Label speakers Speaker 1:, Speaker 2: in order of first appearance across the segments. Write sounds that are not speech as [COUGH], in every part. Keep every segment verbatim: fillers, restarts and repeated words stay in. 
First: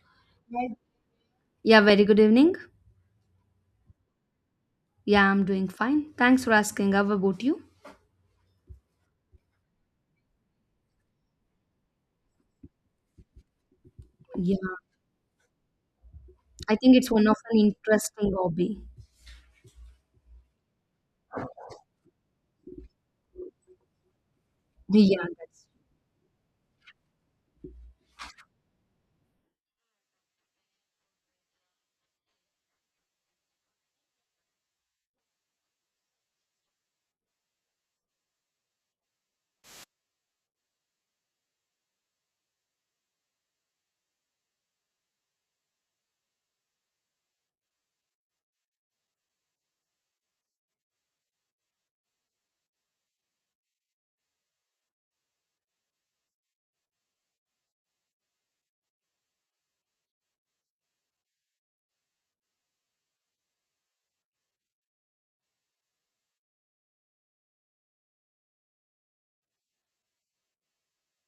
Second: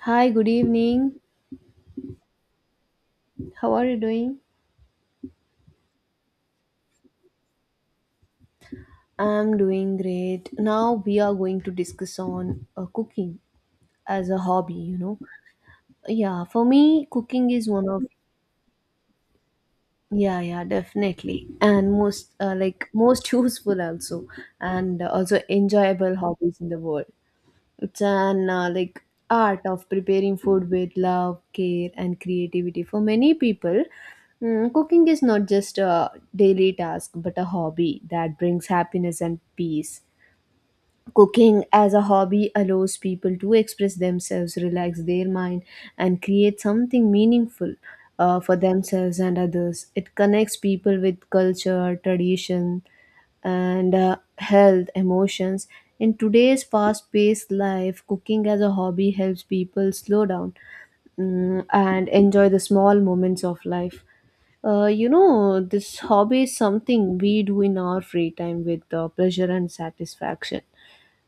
Speaker 1: Hi, good evening.
Speaker 2: Yeah, very good evening.
Speaker 1: How are you doing?
Speaker 2: Yeah, I'm doing fine. Thanks for asking. How about you?
Speaker 1: I'm doing great. Now we are going to discuss on uh, cooking as a
Speaker 2: Yeah,
Speaker 1: hobby, you know. Yeah, for
Speaker 2: I think
Speaker 1: me
Speaker 2: it's one of
Speaker 1: cooking
Speaker 2: an
Speaker 1: is one of
Speaker 2: interesting hobby.
Speaker 1: yeah, yeah, definitely. And most uh, like most [LAUGHS] useful also and
Speaker 2: Yeah,
Speaker 1: also
Speaker 2: that's.
Speaker 1: enjoyable hobbies in the world. It's an uh, like art of preparing food with love, care, and creativity. For many people, mm, cooking is not just a daily task but a hobby that brings happiness and peace. Cooking as a hobby allows people to express themselves, relax their mind, and create something meaningful uh, for themselves and others. It connects people with culture, tradition, and uh, health emotions. In today's fast-paced life, cooking as a hobby helps people slow down mm, and enjoy the small moments of life. Uh, you know this hobby is something we do in our free time with uh, pleasure and satisfaction.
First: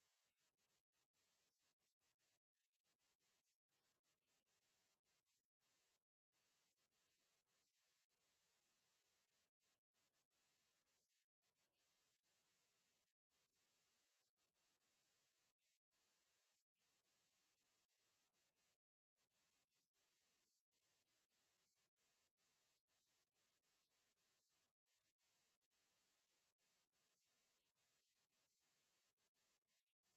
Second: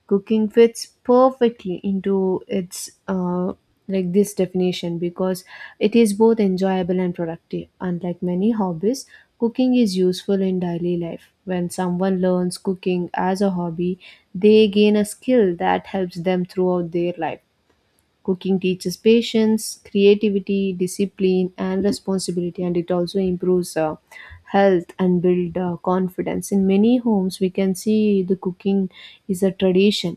Speaker 1: Cooking fits perfectly into its uh, like this definition because it is both enjoyable and productive. Unlike many hobbies, cooking is useful in daily life. When someone learns cooking as a hobby, they gain a skill that helps them throughout their life. Cooking teaches patience, creativity, discipline, and responsibility, and it also improves uh, health and build uh, confidence. In many homes, we can see the cooking is a tradition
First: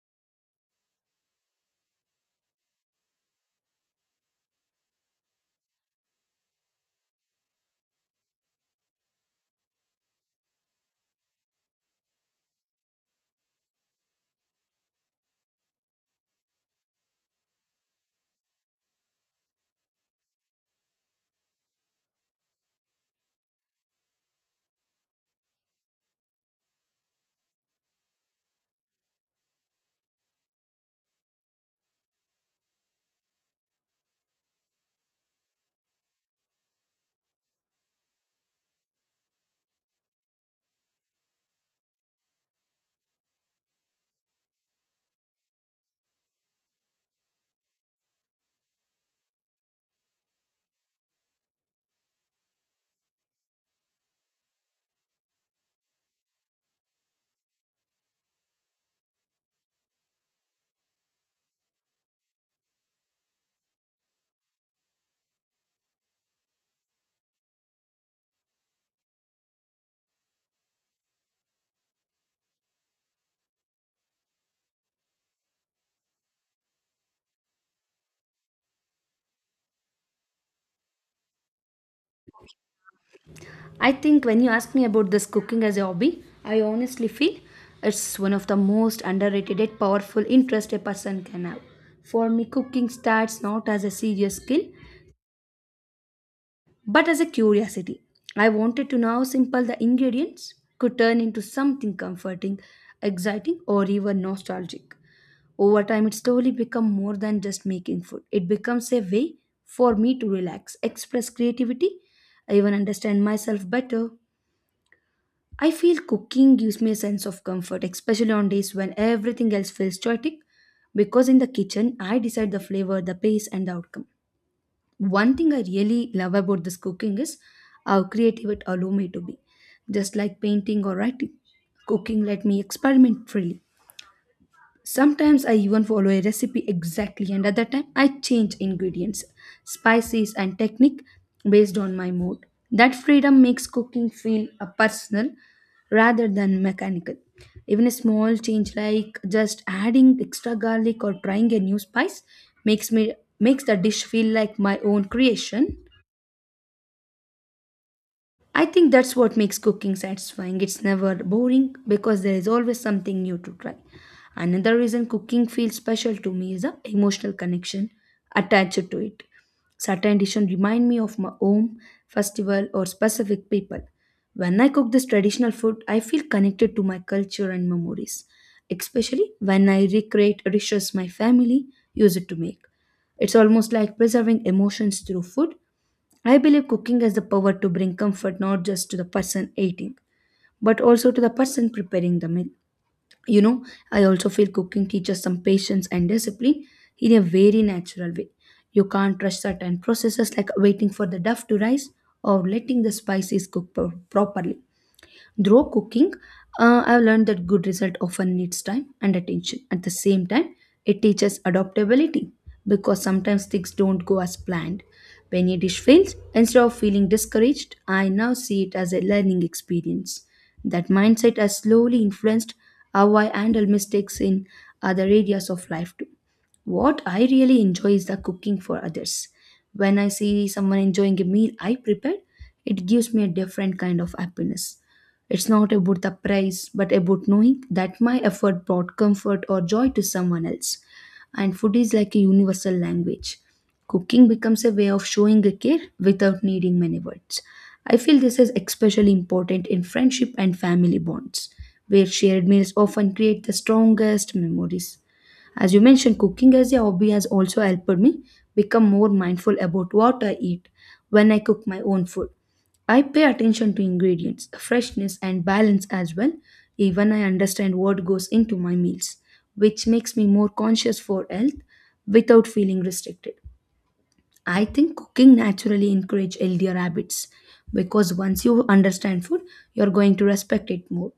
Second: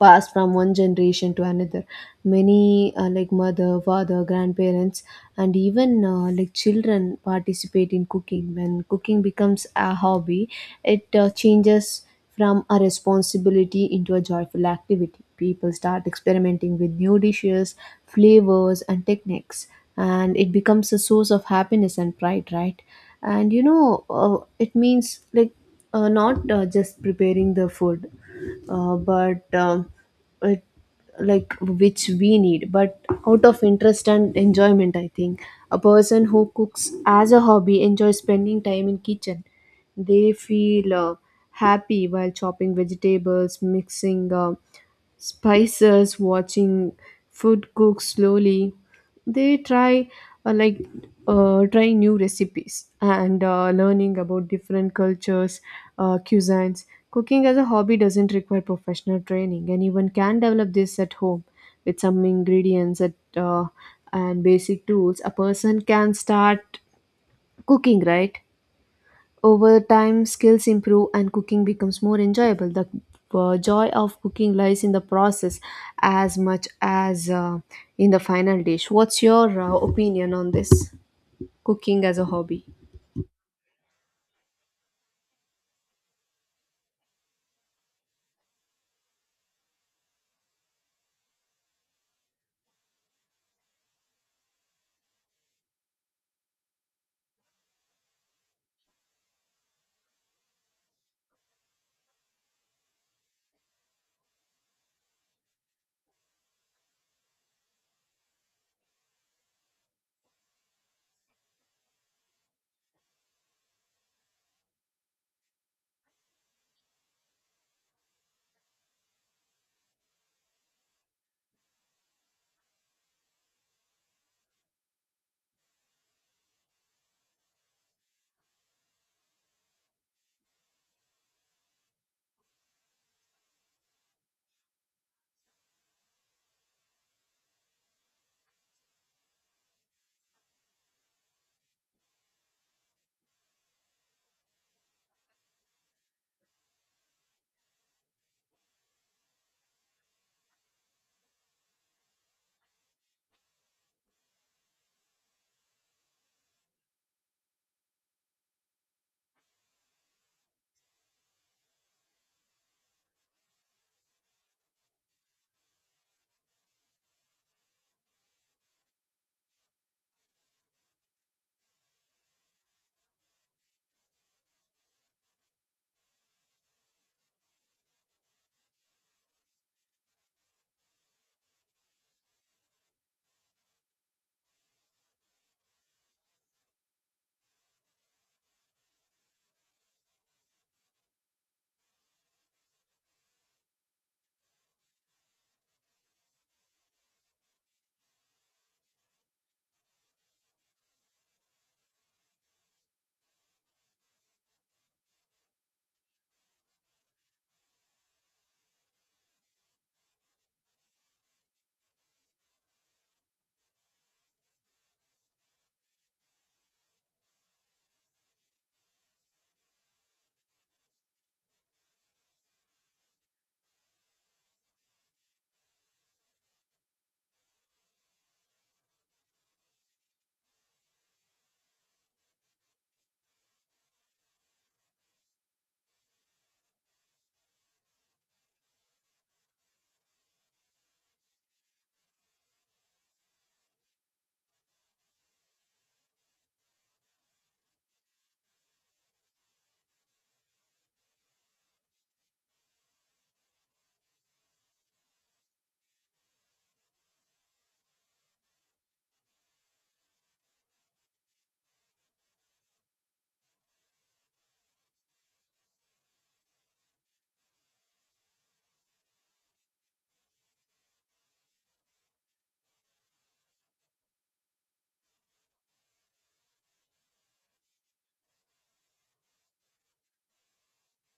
Speaker 1: passed from one generation to another. Many uh, like mother, father, grandparents, and even uh, like children participate in cooking. When cooking becomes a hobby, it uh, changes from a responsibility into a joyful activity. People start experimenting with new dishes, flavors, and techniques, and it becomes a source of happiness and pride, right? And you know, uh, it means like uh, not uh, just preparing the food, uh, but um, it, like, which we need but out of interest and enjoyment, I think. A person who cooks as a hobby enjoys spending time in kitchen. They feel uh, happy while chopping vegetables, mixing uh, spices, watching food cook slowly. They try uh, like uh, trying new recipes and uh, learning about different cultures, uh, cuisines. Cooking as a hobby doesn't require professional training. Anyone can develop this at home. With some ingredients at, uh, and basic tools, a person can start cooking, right? Over time, skills improve and cooking becomes more enjoyable. The uh, joy of cooking lies in the process as much as uh, in the final dish. What's your uh, opinion on this? Cooking as a hobby.
Speaker 2: I think when you ask me about this cooking as a hobby, I honestly feel it's one of the most underrated yet powerful interest a person can have. For me, cooking starts not as a serious skill, but as a curiosity. I wanted to know how simple the ingredients could turn into something comforting, exciting, or even nostalgic. Over time, it slowly becomes more than just making food. It becomes a way for me to relax, express creativity, I even understand myself better. I feel cooking gives me a sense of comfort, especially on days when everything else feels chaotic, because in the kitchen, I decide the flavor, the pace, and the outcome. One thing I really love about this cooking is how creative it allows me to be. Just like painting or writing, cooking let me experiment freely. Sometimes I even follow a recipe exactly, and other time I change ingredients, spices, and technique based on my mood. That freedom makes cooking feel uh, personal rather than mechanical. Even a small change like just adding extra garlic or trying a new spice makes me makes the dish feel like my own creation. I think that's what makes cooking satisfying. It's never boring because there is always something new to try. Another reason cooking feels special to me is the emotional connection attached to it. Certain dishes remind me of my home, festival, or specific people. When I cook this traditional food, I feel connected to my culture and memories, especially when I recreate dishes my family used to make. It's almost like preserving emotions through food. I believe cooking has the power to bring comfort not just to the person eating, but also to the person preparing the meal. You know, I also feel cooking teaches some patience and discipline in a very natural way. You can't rush certain processes like waiting for the dough to rise or letting the spices cook pro- properly. Through cooking, uh, I've learned that good result often needs time and attention. At the same time, it teaches adaptability because sometimes things don't go as planned. When a dish fails, instead of feeling discouraged, I now see it as a learning experience. That mindset has slowly influenced how I handle mistakes in other areas of life too. What I really enjoy is the cooking for others. When I see someone enjoying a meal I prepared, it gives me a different kind of happiness. It's not about the price, but about knowing that my effort brought comfort or joy to someone else. And food is like a universal language. Cooking becomes a way of showing a care without needing many words. I feel this is especially important in friendship and family bonds, where shared meals often create the strongest memories. As you mentioned, cooking as a hobby has also helped me become more mindful about what I eat when I cook my own food. I pay attention to ingredients, freshness, and balance as well. Even I understand what goes into my meals, which makes me more conscious for health without feeling restricted. I think cooking naturally encourages healthier habits because once you understand food, you're going to respect it more.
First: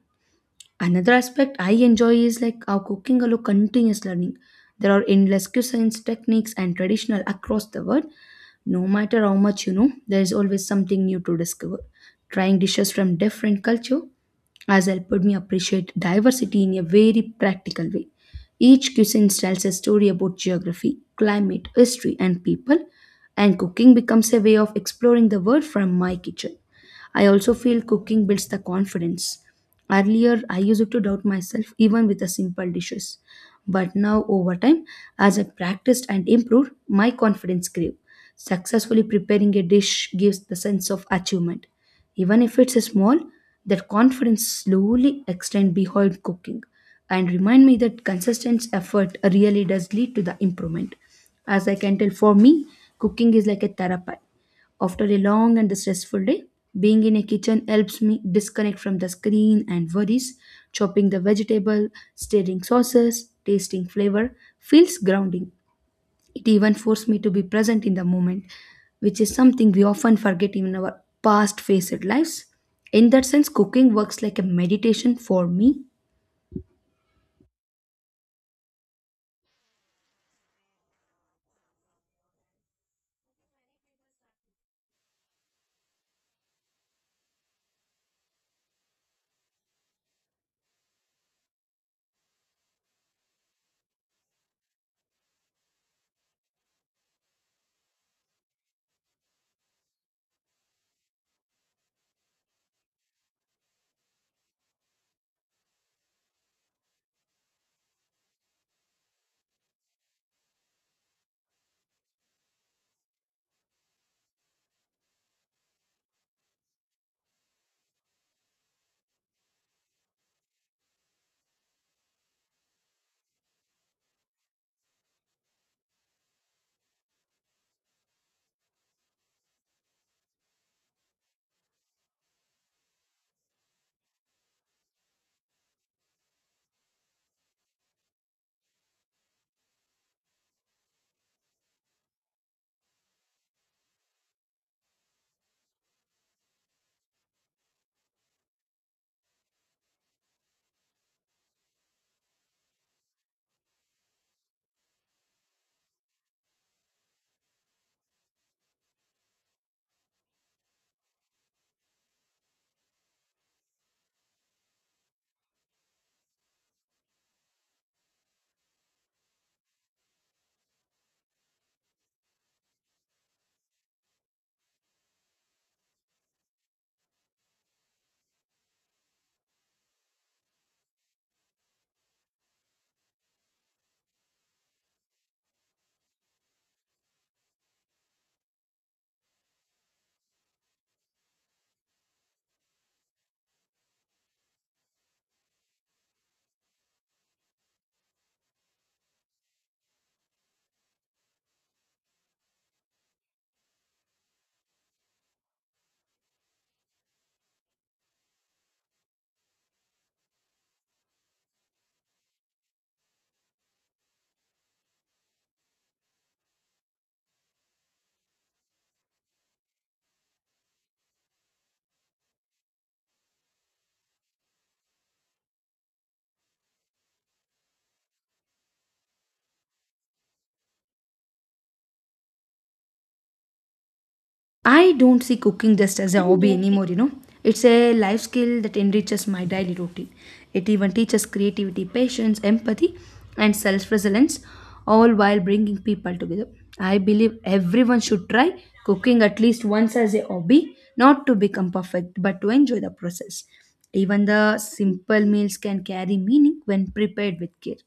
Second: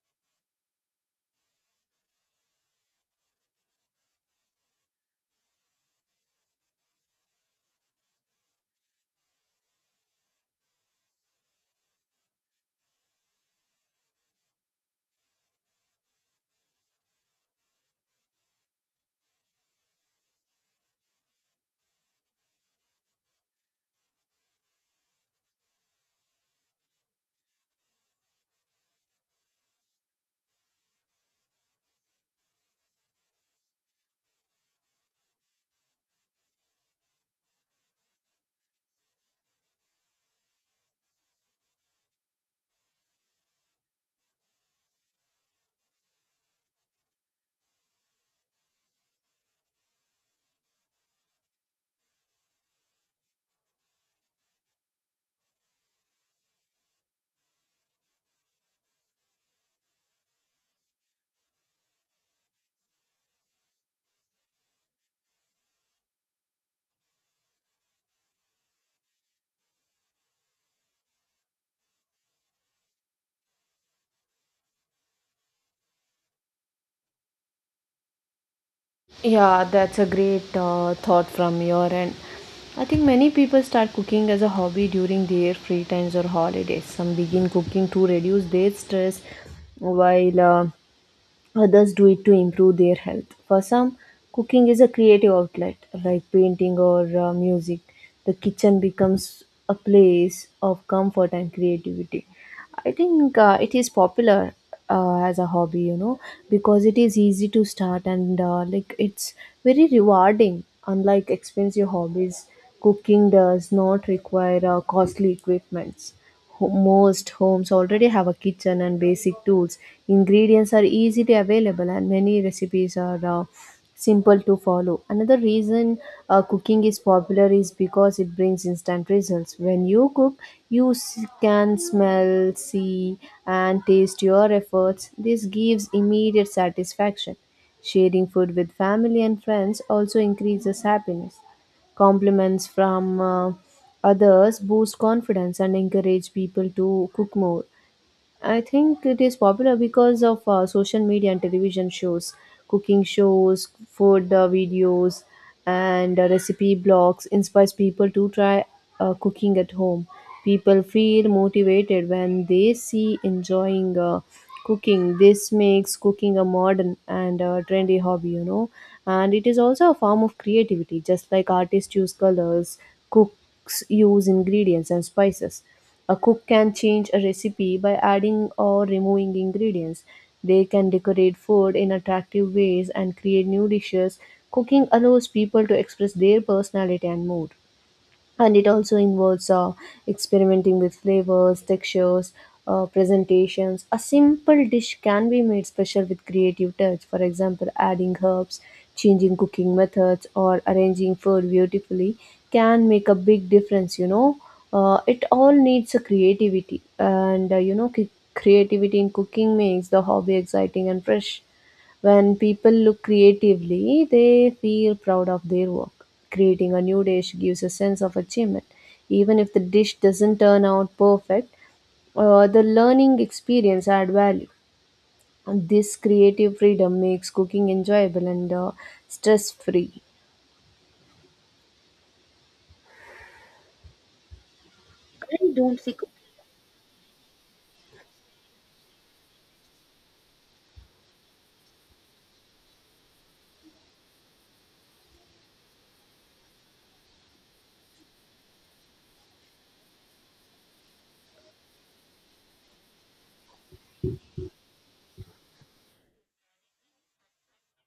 Speaker 2: Another aspect I enjoy is like how cooking allows continuous learning. There are endless cuisines, techniques, and traditional across the world. No matter how much you know, there is always something new to discover. Trying dishes from different culture has helped me appreciate diversity in a very practical way. Each cuisine tells a story about geography, climate, history, and people, and cooking becomes a way of exploring the world from my kitchen. I also feel cooking builds the confidence. Earlier, I used to doubt myself even with the simple dishes. But now, over time, as I practiced and improved, my confidence grew. Successfully preparing a dish gives the sense of achievement. Even if it's small, that confidence slowly extends behind cooking and remind me that consistent effort really does lead to the improvement. As I can tell, for me, cooking is like a therapy. After a long and stressful day, being in a kitchen helps me disconnect from the screen and worries. Chopping the vegetable, stirring sauces, tasting flavor feels grounding. It even forced me to be present in the moment, which is something we often forget in our past faced lives. In that sense, cooking works like a meditation for me.
Speaker 1: Yeah, that's a great uh, thought from your end. I think many people start cooking as a hobby during their free times or holidays. Some begin cooking to reduce their stress, while uh, others do it to improve their health. For some, cooking is a creative outlet, like painting or uh, music. The kitchen becomes a place of comfort and creativity. I think uh, it is popular uh, as a hobby, you know, because it is easy to start and uh, like it's very rewarding. Unlike expensive hobbies, cooking does not require uh, costly equipments. Ho- Most homes already have a kitchen and basic tools. Ingredients are easily available, and many recipes are uh, simple to follow. Another reason uh, cooking is popular is because it brings instant results. When you cook, you s- can smell, see, and taste your efforts. This gives immediate satisfaction. Sharing food with family and friends also increases happiness. Compliments from uh, others boost confidence and encourage people to cook more. I think it is popular because of uh, social media and television shows, cooking shows, food uh, videos, and uh, recipe blogs inspires people to try uh, cooking at home. People feel motivated when they see enjoying uh, cooking. This makes cooking a modern and uh, trendy hobby, you know. And it is also a form of creativity, just like artists use colors, cooks use ingredients and spices. A cook can change a recipe by adding or removing ingredients. They can decorate food in attractive ways and create new dishes. Cooking allows people to express their personality and mood, and it also involves uh, experimenting with flavors, textures, uh, presentations. A simple dish can be made special with creative touch. For example, adding herbs, changing cooking methods, or arranging food beautifully can make a big difference, you know. Uh, it all needs a creativity and uh, you know c- creativity in cooking makes the hobby exciting and fresh. When people look creatively, they feel proud of their work. Creating a new dish gives a sense of achievement. Even if the dish doesn't turn out perfect, uh, the learning experience add value. And this creative freedom makes cooking enjoyable and uh, stress free.
Speaker 2: I don't see cooking just as a hobby anymore, you know. It's a life skill that enriches my daily routine. It even teaches creativity, patience, empathy, and self resilience, all while bringing people together. I believe everyone should try cooking at least once as a hobby, not to become perfect, but to enjoy the process. Even the simple meals can carry meaning when prepared with care.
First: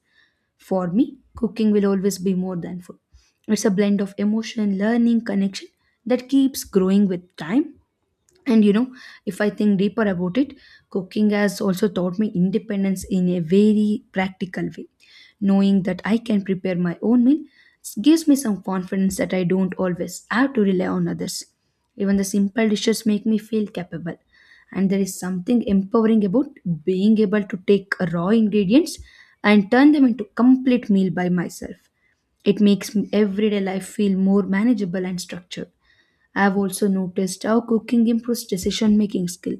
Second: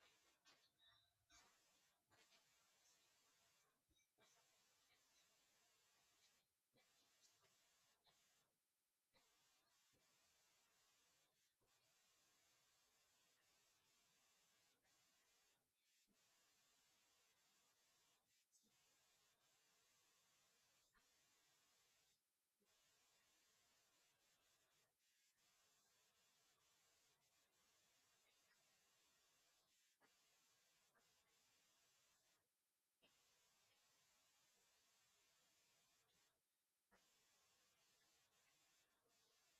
Speaker 2: For me, cooking will always be more than food. It's a blend of emotion, learning, connection that keeps growing with time. And you know, if I think deeper about it, cooking has also taught me independence in a very practical way. Knowing that I can prepare my own meal gives me some confidence that I don't always have to rely on others. Even the simple dishes make me feel capable, and there is something empowering about being able to take raw ingredients and turn them into complete meal by myself. It makes m- everyday life feel more manageable and structured. I've also noticed how cooking improves decision making skill.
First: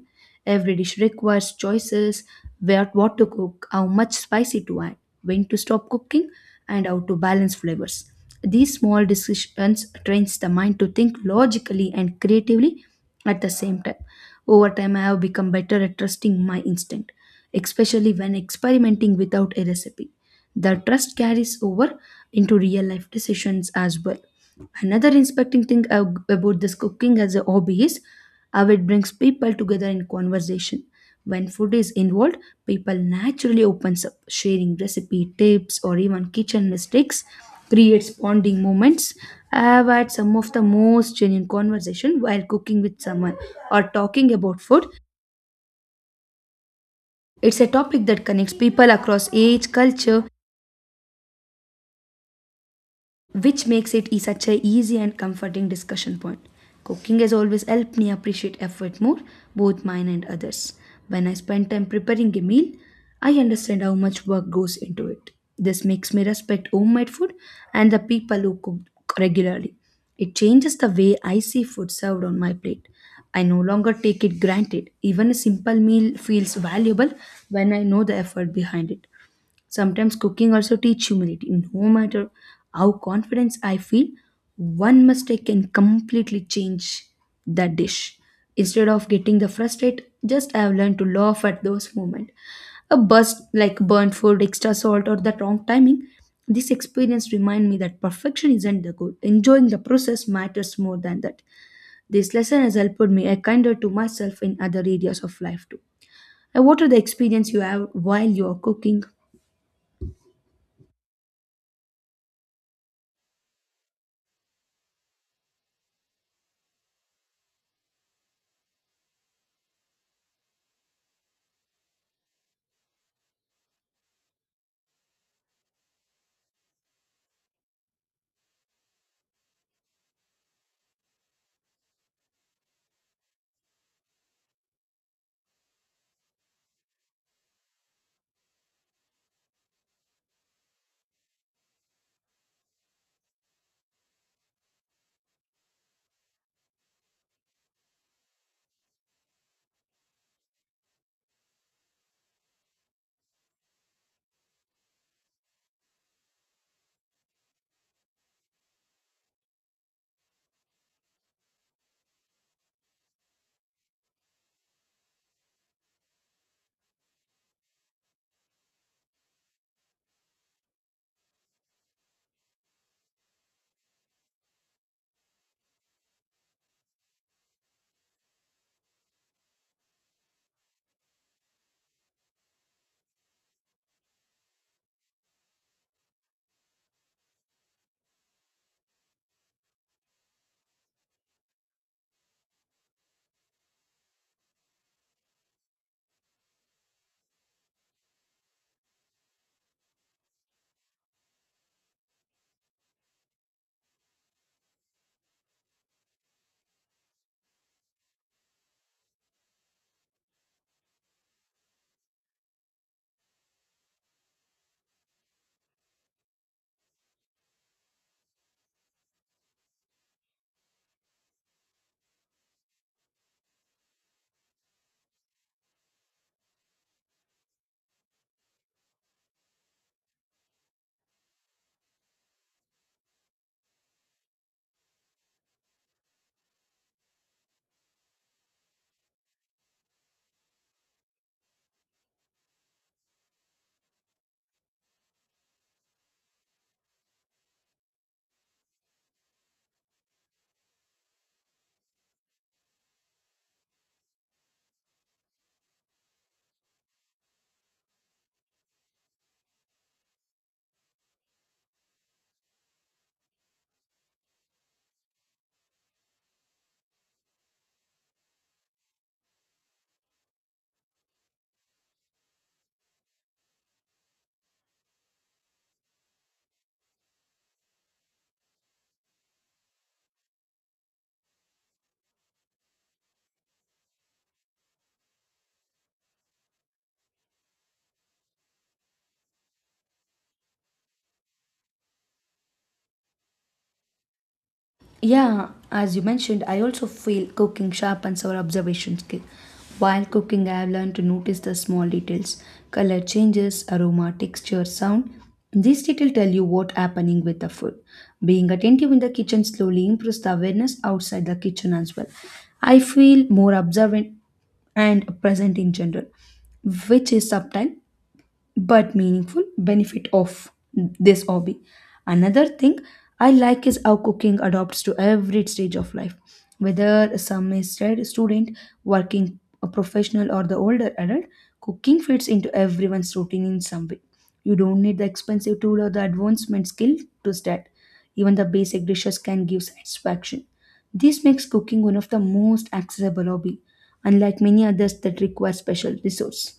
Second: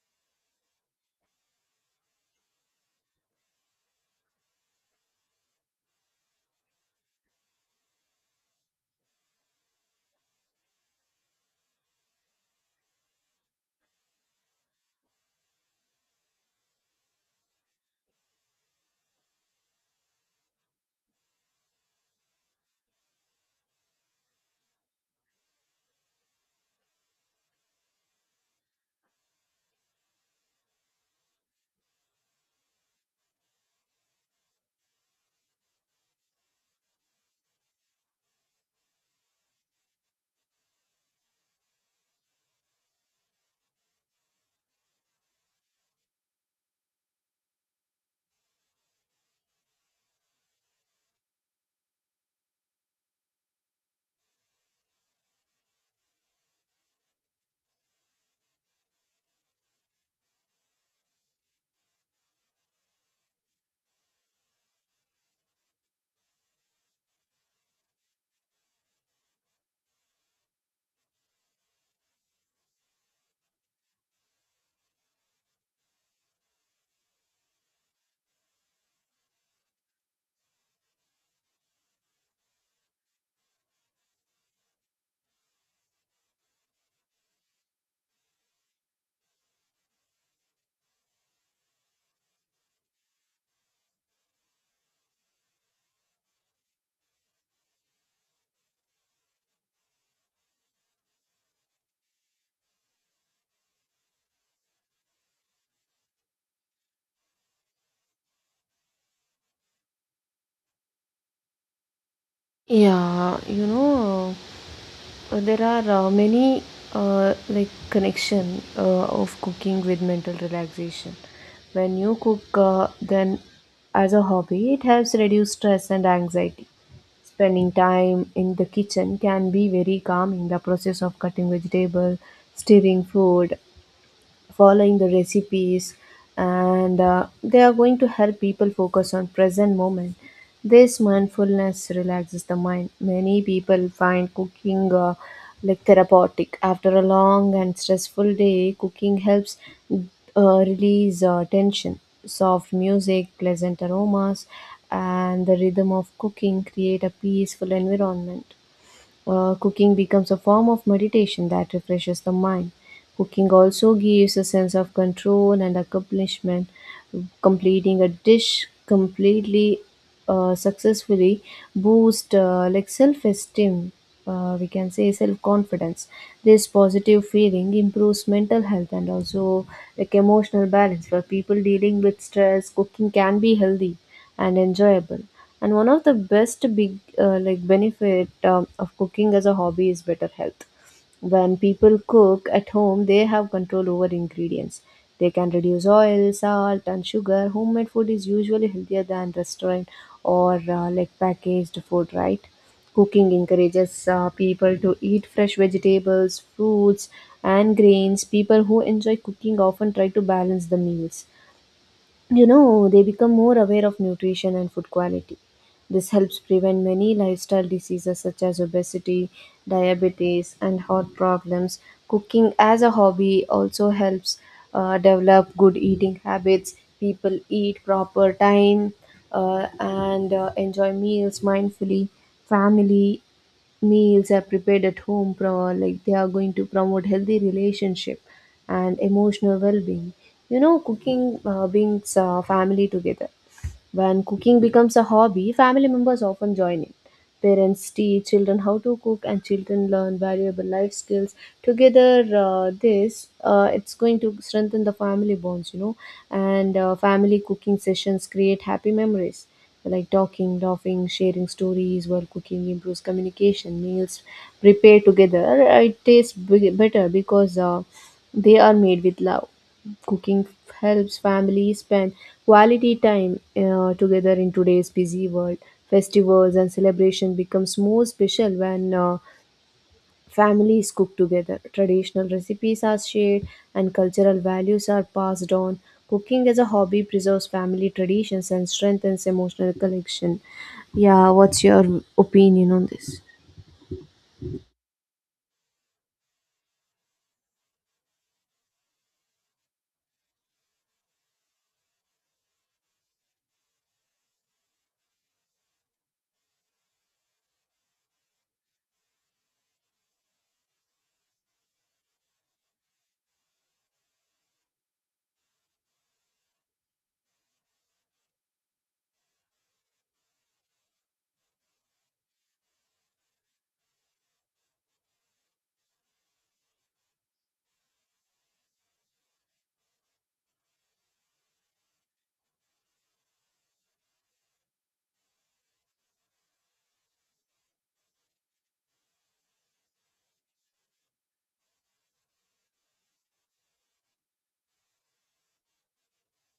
Speaker 2: Every dish requires choices where what to cook, how much spicy to add, when to stop cooking, and how to balance flavors. These small decisions trains the mind to think logically and creatively at the same time. Over time, I have become better at trusting my instinct, especially when experimenting without a recipe. The trust carries over into real life decisions as well. Another inspecting thing ab- about this cooking as a hobby is how it brings people together in conversation. When food is involved, people naturally opens up, sharing recipe tips or even kitchen mistakes creates bonding moments. I have had some of the most genuine conversation while cooking with someone or talking about food. It's a topic that connects people across age, culture, which makes it e- such a easy and comforting discussion point. Cooking has always helped me appreciate effort more, both mine and others. When I spend time preparing a meal, I understand how much work goes into it. This makes me respect homemade food and the people who cook regularly. It changes the way I see food served on my plate. I no longer take it granted. Even a simple meal feels valuable when I know the effort behind it. Sometimes cooking also teach humility. No matter how confident I feel, one mistake can completely change that dish. Instead of getting the frustrated, just I have learned to laugh at those moments. A burst like burnt food, extra salt, or that wrong timing. This experience remind me that perfection isn't the goal. Enjoying the process matters more than that. This lesson has helped me a kinder to myself in other areas of life too. And what are the experience you have while you are cooking?
Speaker 1: Yeah, you know, Uh, there are uh, many uh, like connection uh, of cooking with mental relaxation. When you cook, uh, then as a hobby, it helps reduce stress and anxiety. Spending time in the kitchen can be very calming. The process of cutting vegetable, stirring food, following the recipes, and uh, they are going to help people focus on present moment. This mindfulness relaxes the mind. Many people find cooking uh, like therapeutic. After a long and stressful day, cooking helps uh, release uh, tension. Soft music, pleasant aromas, and the rhythm of cooking create a peaceful environment. Uh, cooking becomes a form of meditation that refreshes the mind. Cooking also gives a sense of control and accomplishment. Completing a dish completely uh, successfully boosts uh, like self-esteem. Uh, we can say self-confidence. This positive feeling improves mental health and also like emotional balance for people dealing with stress. Cooking can be healthy and enjoyable. And one of the best big uh, like benefit um, of cooking as a hobby is better health. When people cook at home, they have control over ingredients. They can reduce oil, salt, and sugar. Homemade food is usually healthier than restaurant or uh, like packaged food, right? Cooking encourages uh, people to eat fresh vegetables, fruits, and grains. People who enjoy cooking often try to balance the meals. You know, they become more aware of nutrition and food quality. This helps prevent many lifestyle diseases such as obesity, diabetes, and heart problems. Cooking as a hobby also helps uh, develop good eating habits. People eat proper time uh, and uh, enjoy meals mindfully. Family meals are prepared at home, pro like they are going to promote healthy relationship and emotional well-being. You know cooking uh, brings uh, family together. When cooking becomes a hobby, family members often join in. Parents teach children how to cook, and children learn valuable life skills. Together, uh, this uh, it's going to strengthen the family bonds, you know. And uh, family cooking sessions create happy memories, like talking, laughing, sharing stories while cooking improves communication. Meals prepared together, uh, it tastes big- better because uh, they are made with love. Cooking helps families spend quality time uh, together in today's busy world. Festivals and celebration becomes more special when uh, families cook together. Traditional recipes are shared and cultural values are passed on. Cooking as a hobby preserves family traditions and strengthens emotional connection. Yeah, what's your opinion on this?
Speaker 2: Yeah, as you mentioned, I also feel cooking sharpens our observation skill. While cooking, I have learned to notice the small details color changes, aroma, texture, sound. These details tell you what's happening with the food. Being attentive in the kitchen slowly improves the awareness outside the kitchen as well. I feel more observant and present in general, which is subtle but meaningful benefit of this hobby. Another thing I like is how cooking adopts to every stage of life, whether some is a student, working a professional, or the older adult. Cooking fits into everyone's routine in some way. You don't need the expensive tool or the advancement skill to start. Even the basic dishes can give satisfaction. This makes cooking one of the most accessible hobby, unlike many others that require special resource.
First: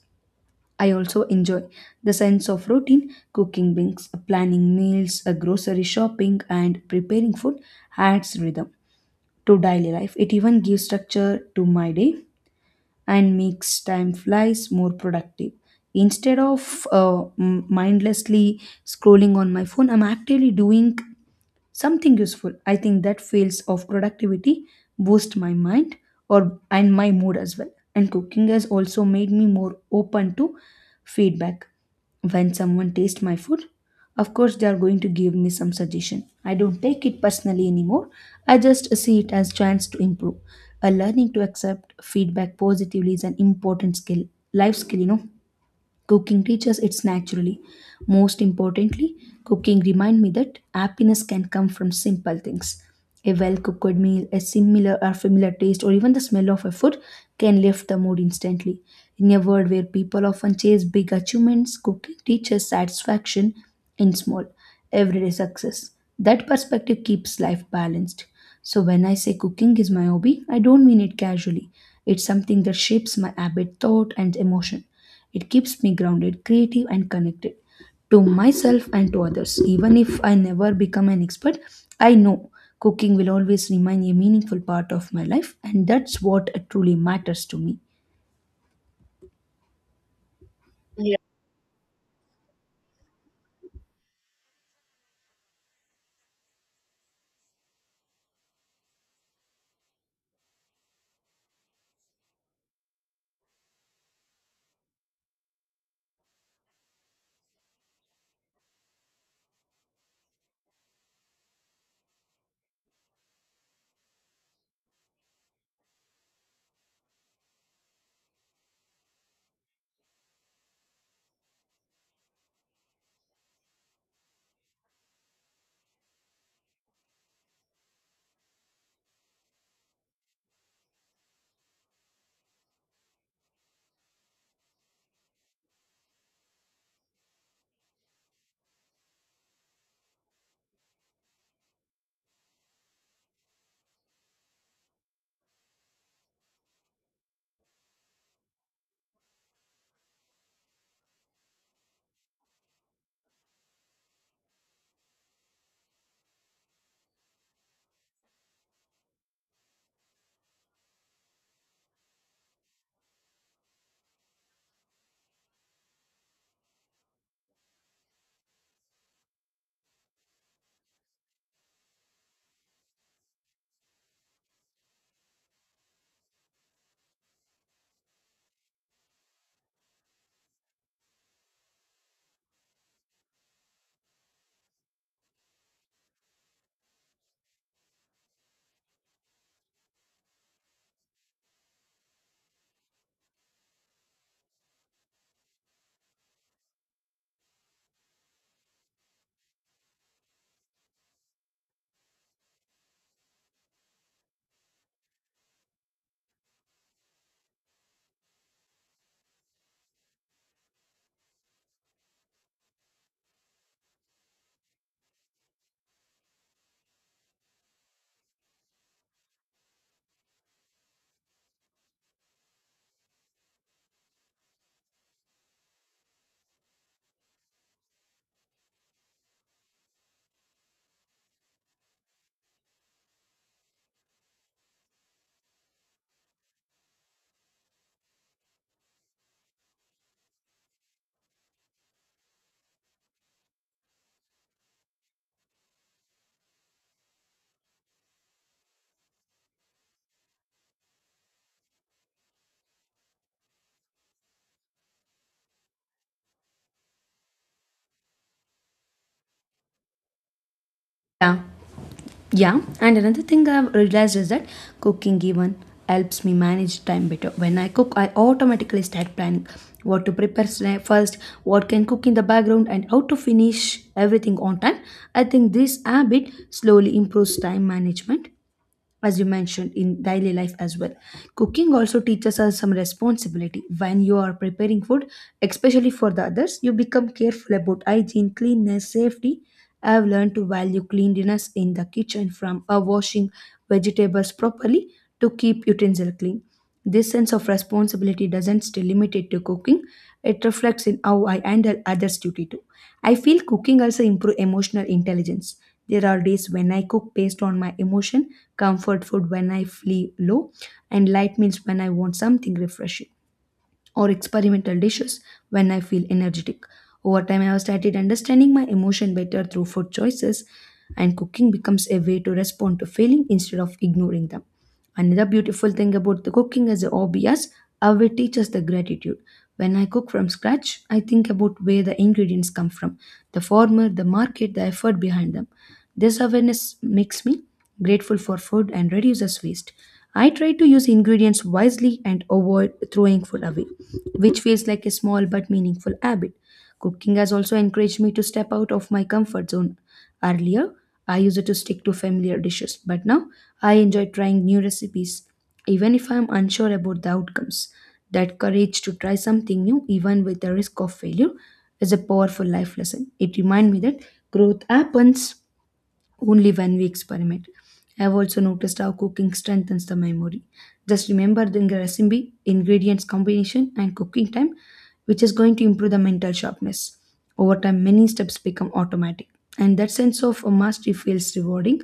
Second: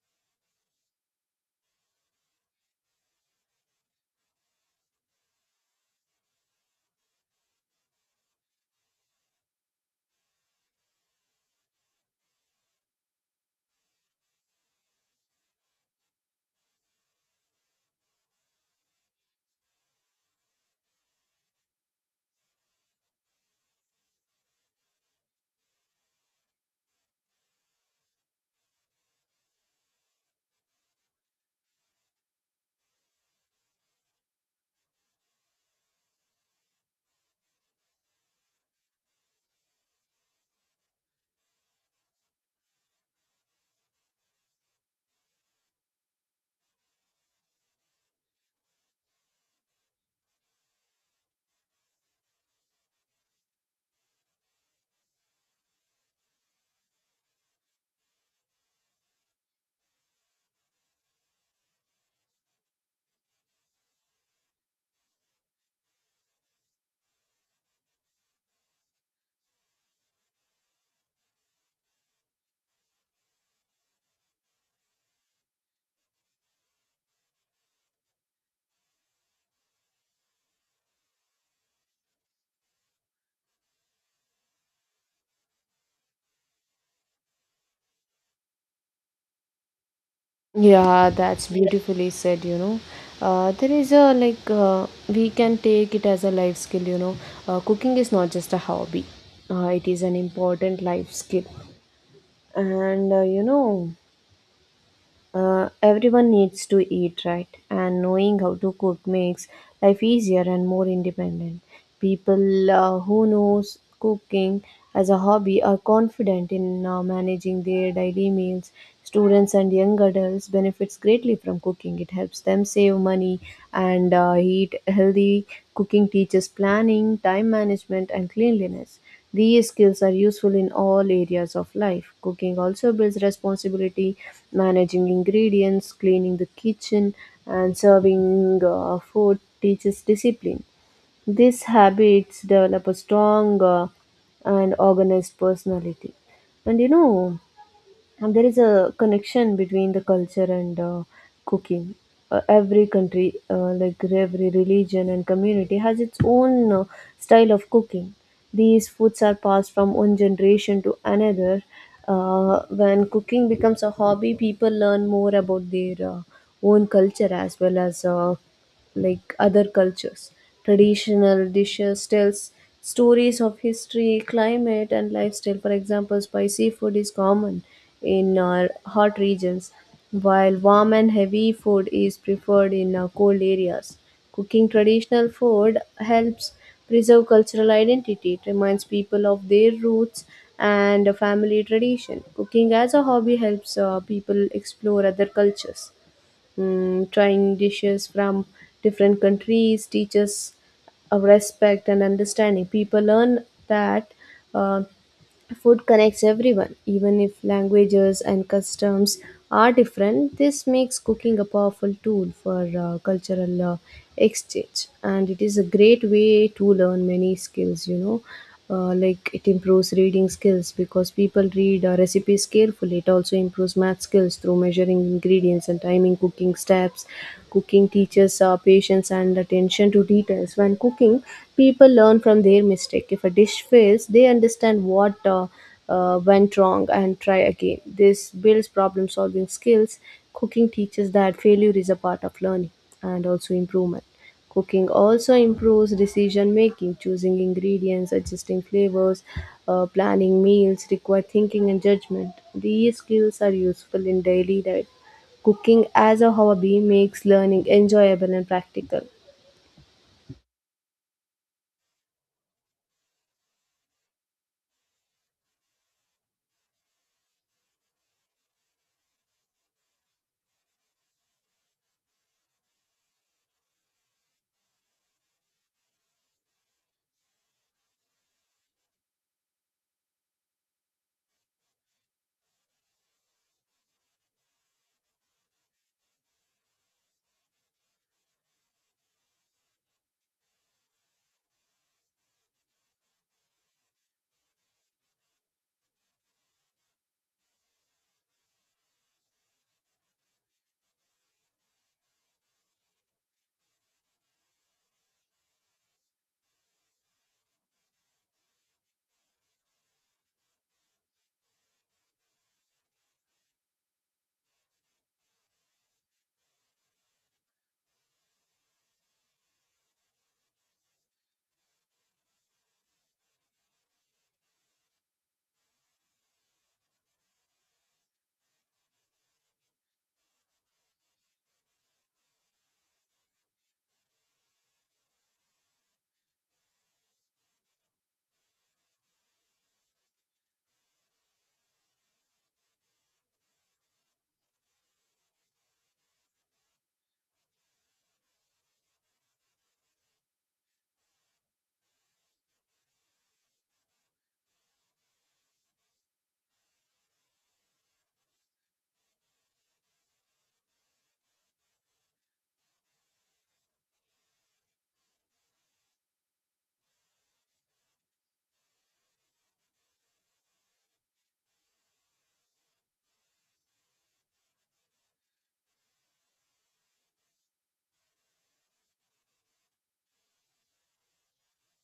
Speaker 2: I also enjoy the sense of routine, cooking things, planning meals, uh, grocery shopping, and preparing food adds rhythm to daily life. It even gives structure to my day and makes time flies more productive. Instead of uh, m- mindlessly scrolling on my phone, I'm actively doing something useful. I think that fields of productivity boost my mind or and my mood as well. And cooking has also made me more open to feedback. When someone tastes my food, of course they are going to give me some suggestion. I don't take it personally anymore. I just see it as chance to improve, a learning to accept feedback positively is an important skill, life skill, you know. Cooking teaches it naturally. Most importantly, cooking reminds me that happiness can come from simple things. A well cooked meal, a similar or familiar taste, or even the smell of a food can lift the mood instantly. In a world where people often chase big achievements, cooking teaches satisfaction in small, everyday success. That perspective keeps life balanced. So, when I say cooking is my hobby, I don't mean it casually. It's something that shapes my habit, thought, and emotion. It keeps me grounded, creative, and connected to myself and to others. Even if I never become an expert, I know cooking will always remain a meaningful part of my life, and that's what truly matters to me.
Speaker 1: Yeah, that's beautifully said, you know. Uh, there is a like uh, we can take it as a life skill, you know. Uh, cooking is not just a hobby. Uh, it is an important life skill. And uh, you know, uh, everyone needs to eat right, and knowing how to cook makes life easier and more independent. People uh, who knows cooking as a hobby are confident in uh, managing their daily meals. Students and young adults benefits greatly from cooking. It helps them save money and uh, eat healthy. Cooking teaches planning, time management, and cleanliness. These skills are useful in all areas of life. Cooking also builds responsibility, managing ingredients, cleaning the kitchen, and serving uh, food teaches discipline. These habits develop a strong uh, and organized personality. And you know, and there is a connection between the culture and uh, cooking. Uh, every country, uh, like every religion and community, has its own uh, style of cooking. These foods are passed from one generation to another. Uh, when cooking becomes a hobby, people learn more about their uh, own culture as well as uh, like other cultures. Traditional dishes tells stories of history, climate, and lifestyle. For example, spicy food is common in uh, hot regions, while warm and heavy food is preferred in uh, cold areas. Cooking traditional food helps preserve cultural identity. It reminds people of their roots and a family tradition. Cooking as a hobby helps uh, people explore other cultures. Mm, trying dishes from different countries teaches a respect and understanding. People learn that Uh, food connects everyone, even if languages and customs are different. This makes cooking a powerful tool for uh, cultural uh, exchange, and it is a great way to learn many skills. You know, uh, like it improves reading skills because people read uh, recipes carefully. It also improves math skills through measuring ingredients and timing cooking steps. Cooking teaches uh, patience and attention to details. When cooking, people learn from their mistake. If a dish fails, they understand what uh, uh, went wrong and try again. This builds problem solving skills. Cooking teaches that failure is a part of learning and also improvement. Cooking also improves decision making, choosing ingredients, adjusting flavors, uh, planning meals require thinking and judgment. These skills are useful in daily life. Cooking as a hobby makes learning enjoyable and practical.
Speaker 2: Yeah, yeah. And another thing I've realized is that cooking even helps me manage time better. When I cook, I automatically start planning what to prepare sna- first, what can cook in the background, and how to finish everything on time. I think this habit slowly improves time management as you mentioned in daily life as well. Cooking also teaches us some responsibility. When you are preparing food, especially for the others, you become careful about hygiene, cleanness, safety. I have learned to value cleanliness in the kitchen, from uh, washing vegetables properly to keep utensil clean. This sense of responsibility doesn't stay limited to cooking; it reflects in how I handle others duty too. I feel cooking also improve emotional intelligence. There are days when I cook based on my emotion, comfort food when I feel low, and light meals when I want something refreshing, or experimental dishes when I feel energetic. Over time, I have started understanding my emotion better through food choices, and cooking becomes a way to respond to feeling instead of ignoring them. Another beautiful thing about the cooking as a hobby is how it teaches the gratitude. When I cook from scratch, I think about where the ingredients come from, the farmer, the market, the effort behind them. This awareness makes me grateful for food and reduces waste. I try to use ingredients wisely and avoid throwing food away, which feels like a small but meaningful habit. Cooking has also encouraged me to step out of my comfort zone. Earlier, I used to stick to familiar dishes, but now I enjoy trying new recipes, even if I am unsure about the outcomes. That courage to try something new, even with the risk of failure, is a powerful life lesson. It reminds me that growth happens only when we experiment. I have also noticed how cooking strengthens the memory. Just remember the recipe, ingredients combination, and cooking time, which is going to improve the mental sharpness. Over time, many steps become automatic, and that sense of a mastery feels rewarding.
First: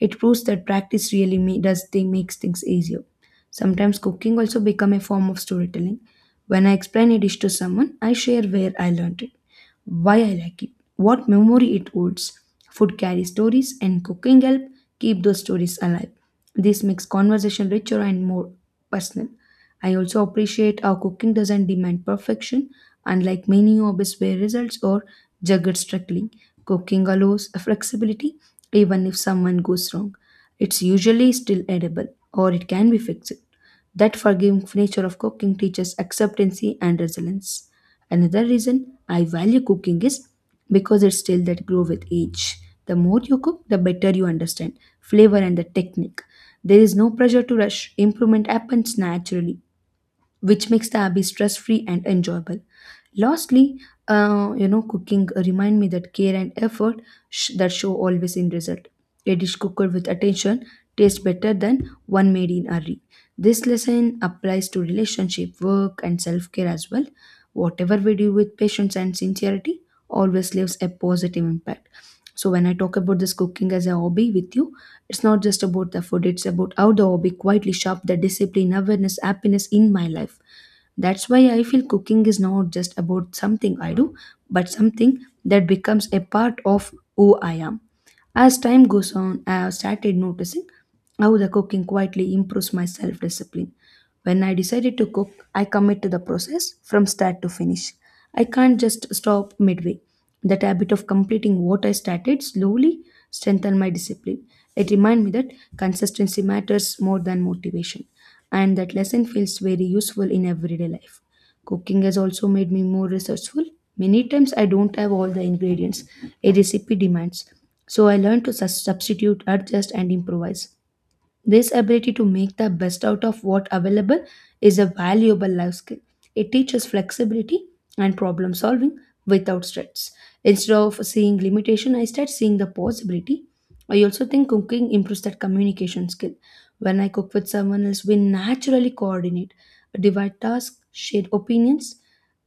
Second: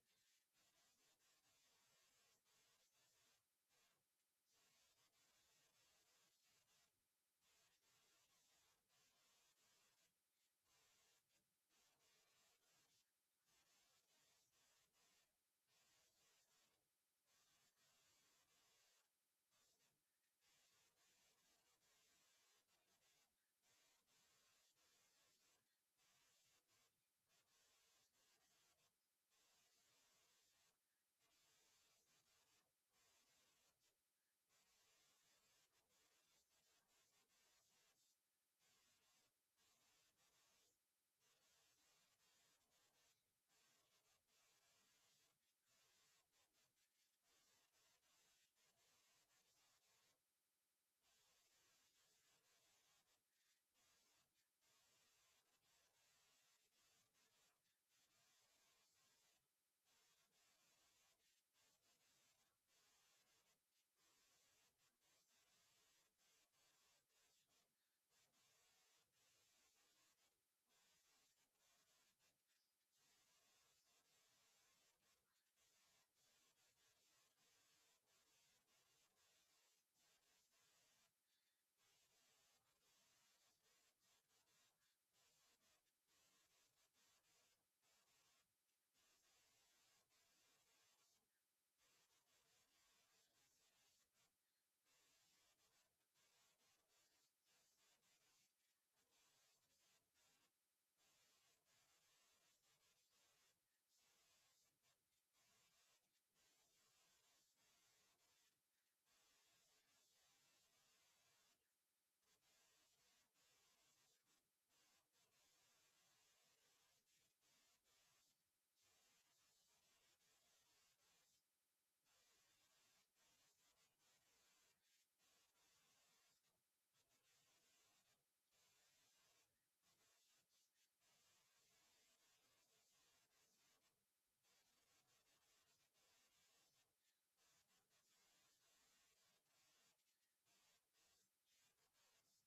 Speaker 2: It proves that practice really ma- does they makes things easier. Sometimes cooking also become a form of storytelling. When I explain a dish to someone, I share where I learned it, why I like it, what memory it holds. Food carries stories, and cooking help keep those stories alive. This makes conversation richer and more personal. I also appreciate how cooking doesn't demand perfection, unlike many hobbies where results are juggled strictly. Cooking allows flexibility, even if someone goes wrong. It's usually still edible, or it can be fixed. That forgiving nature of cooking teaches acceptance and resilience. Another reason I value cooking is because it's skill that grow with age. The more you cook, the better you understand flavor and the technique. There is no pressure to rush. Improvement happens naturally, which makes the hobby stress free and enjoyable. Lastly, uh, you know, cooking uh, remind me that care and effort sh- that show always in result. A dish cooked with attention tastes better than one made in a hurry. This lesson applies to relationship, work, and self care as well. Whatever we do with patience and sincerity always leaves a positive impact. So when I talk about this cooking as a hobby with you, it's not just about the food, it's about how the hobby quietly shaped the discipline, awareness, happiness in my life. That's why I feel cooking is not just about something I do, but something that becomes a part of who I am. As time goes on, I have started noticing how the cooking quietly improves my self discipline. When I decided to cook, I commit to the process from start to finish. I can't just stop midway. That habit of completing what I started slowly strengthened my discipline. It reminded me that consistency matters more than motivation, and that lesson feels very useful in everyday life. Cooking has also made me more resourceful. Many times I don't have all the ingredients a recipe demands, so I learn to sus- substitute, adjust, and improvise. This ability to make the best out of what available is a valuable life skill. It teaches flexibility and problem solving without stress. Instead of seeing limitation, I start seeing the possibility. I also think cooking improves that communication skill. When I cook with someone else, we naturally coordinate, divide tasks, share opinions.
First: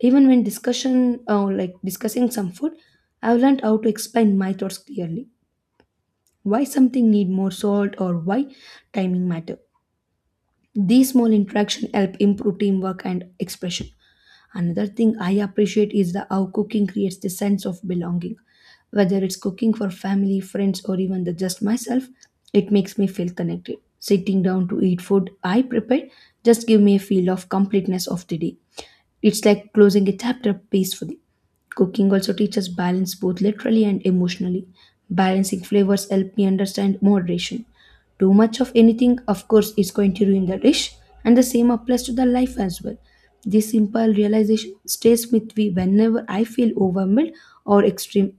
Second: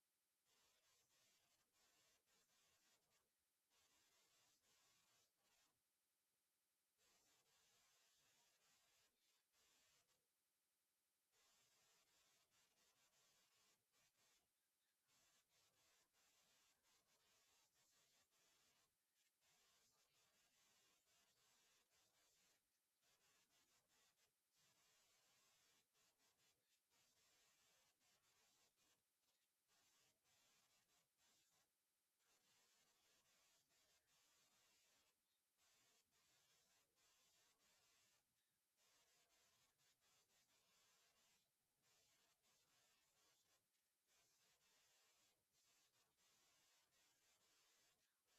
Speaker 2: Even when discussion, uh, like discussing some food, I've learned how to explain my thoughts clearly. Why something need more salt or why timing matter, these small interactions help improve teamwork and expression. Another thing I appreciate is the how cooking creates the sense of belonging. Whether it's cooking for family, friends, or even the just myself, it makes me feel connected. Sitting down to eat food I prepared just give me a feel of completeness of the day. It's like closing a chapter peacefully. Cooking also teaches balance both literally and emotionally. Balancing flavors help me understand moderation. Too much of anything, of course, is going to ruin the dish, and the same applies to the life as well. This simple realization stays with me whenever I feel overwhelmed or extreme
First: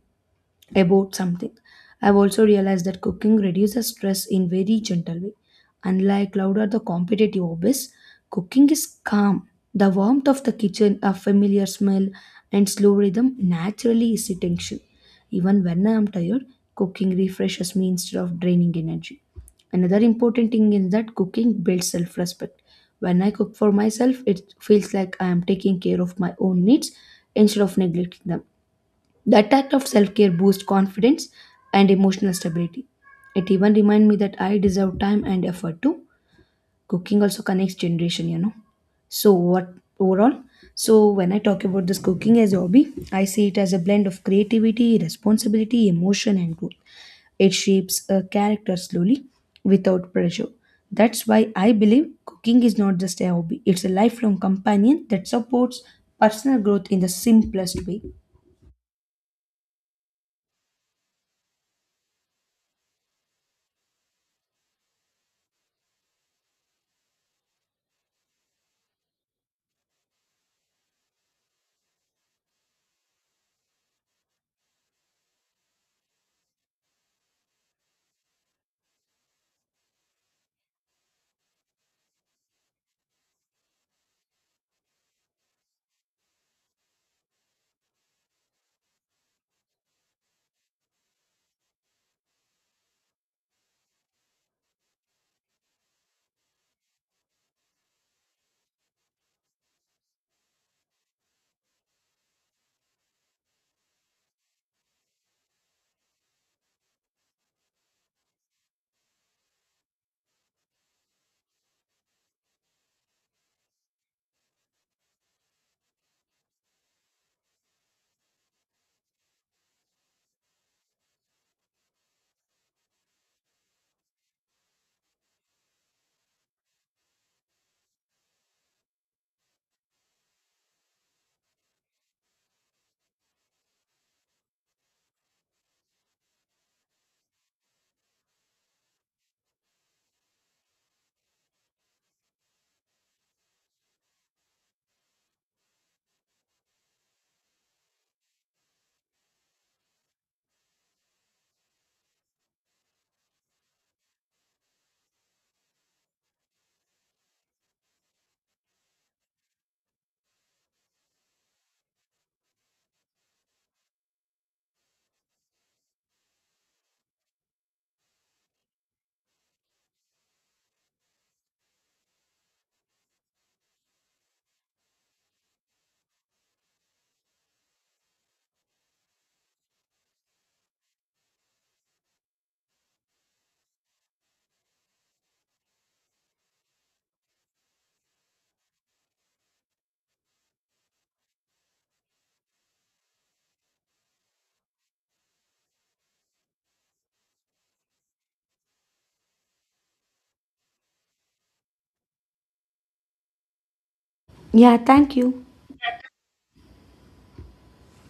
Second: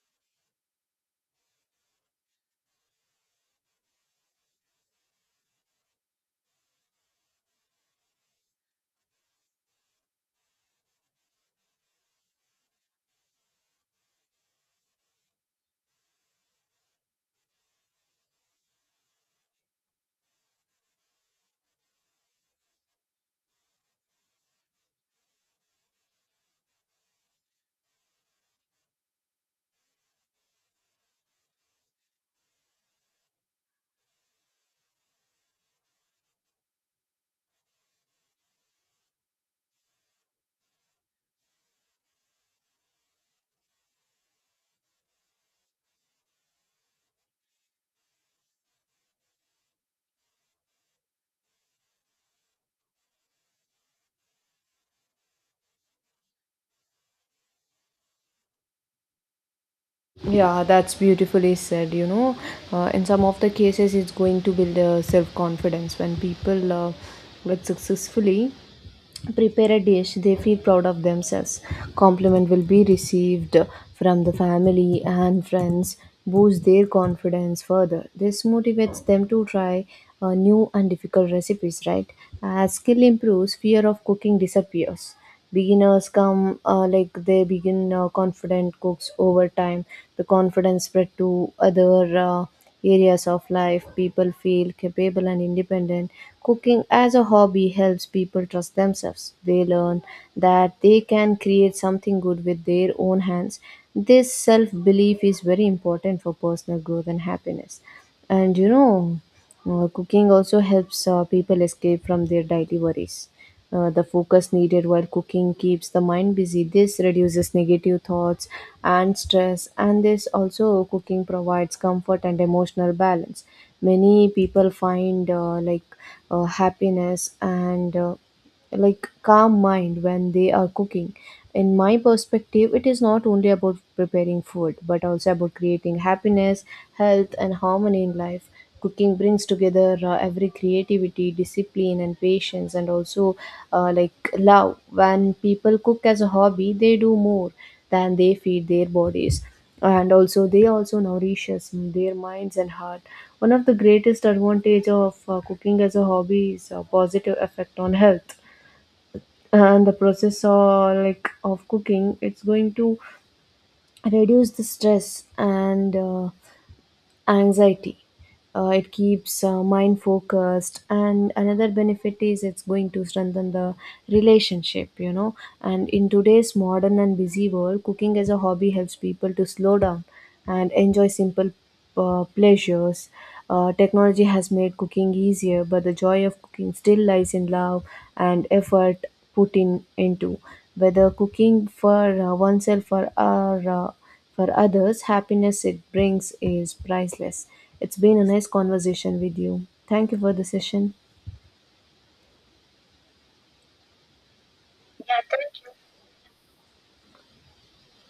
Speaker 2: about something. I've also realized that cooking reduces stress in very gentle way. Unlike loud or the competitive hobbies, cooking is calm. The warmth of the kitchen, a familiar smell, and slow rhythm naturally ease tension. Even when I am tired, cooking refreshes me instead of draining energy. Another important thing is that cooking builds self respect. When I cook for myself, it feels like I am taking care of my own needs instead of neglecting them. That act of self care boosts confidence and emotional stability. It even reminds me that I deserve time and effort too. Cooking also connects generation, you know. So what overall? So when I talk about this cooking as a hobby, I see it as a blend of creativity, responsibility, emotion, and growth. It shapes a character slowly, without pressure. That's why I believe cooking is not just a hobby; it's a lifelong companion that supports personal growth in the simplest way.
Speaker 1: Yeah, that's beautifully said. You know, uh, in some of the cases, it's going to build uh, self confidence when people uh, like successfully prepare a dish, they feel proud of themselves. Compliment will be received from the family and friends, boost their confidence further. This motivates them to try uh, new and difficult recipes, right? As skill improves, fear of cooking disappears. Beginners come, uh, like they begin uh, confident cooks over time. The confidence spread to other uh, areas of life. People feel capable and independent. Cooking as a hobby helps people trust themselves. They learn that they can create something good with their own hands. This self belief is very important for personal growth and happiness. And you know uh, cooking also helps uh, people escape from their daily worries. Uh, the focus needed while cooking keeps the mind busy. This reduces negative thoughts and stress, and this also cooking provides comfort and emotional balance. Many people find uh, like uh, happiness and uh, like calm mind when they are cooking. In my perspective, it is not only about preparing food but also about creating happiness, health, and harmony in life. Cooking brings together uh, every creativity, discipline, and patience, and also uh, like love. When people cook as a hobby, they do more than they feed their bodies, and also they also nourishes their minds and heart. One of the greatest advantage of uh, cooking as a hobby is a positive effect on health. And the process or like of cooking, it's going to reduce the stress and uh, anxiety. Uh, it keeps uh, mind focused, and another benefit is it's going to strengthen the relationship, you know. And in today's modern and busy world, cooking as a hobby helps people to slow down and enjoy simple uh, pleasures. Uh, technology has made cooking easier, but the joy of cooking still lies in love and effort put in into whether cooking for uh, oneself or, or uh, for others, happiness it brings is priceless. It's been a nice conversation with you. Thank you for the session.
Speaker 2: Yeah, thank you.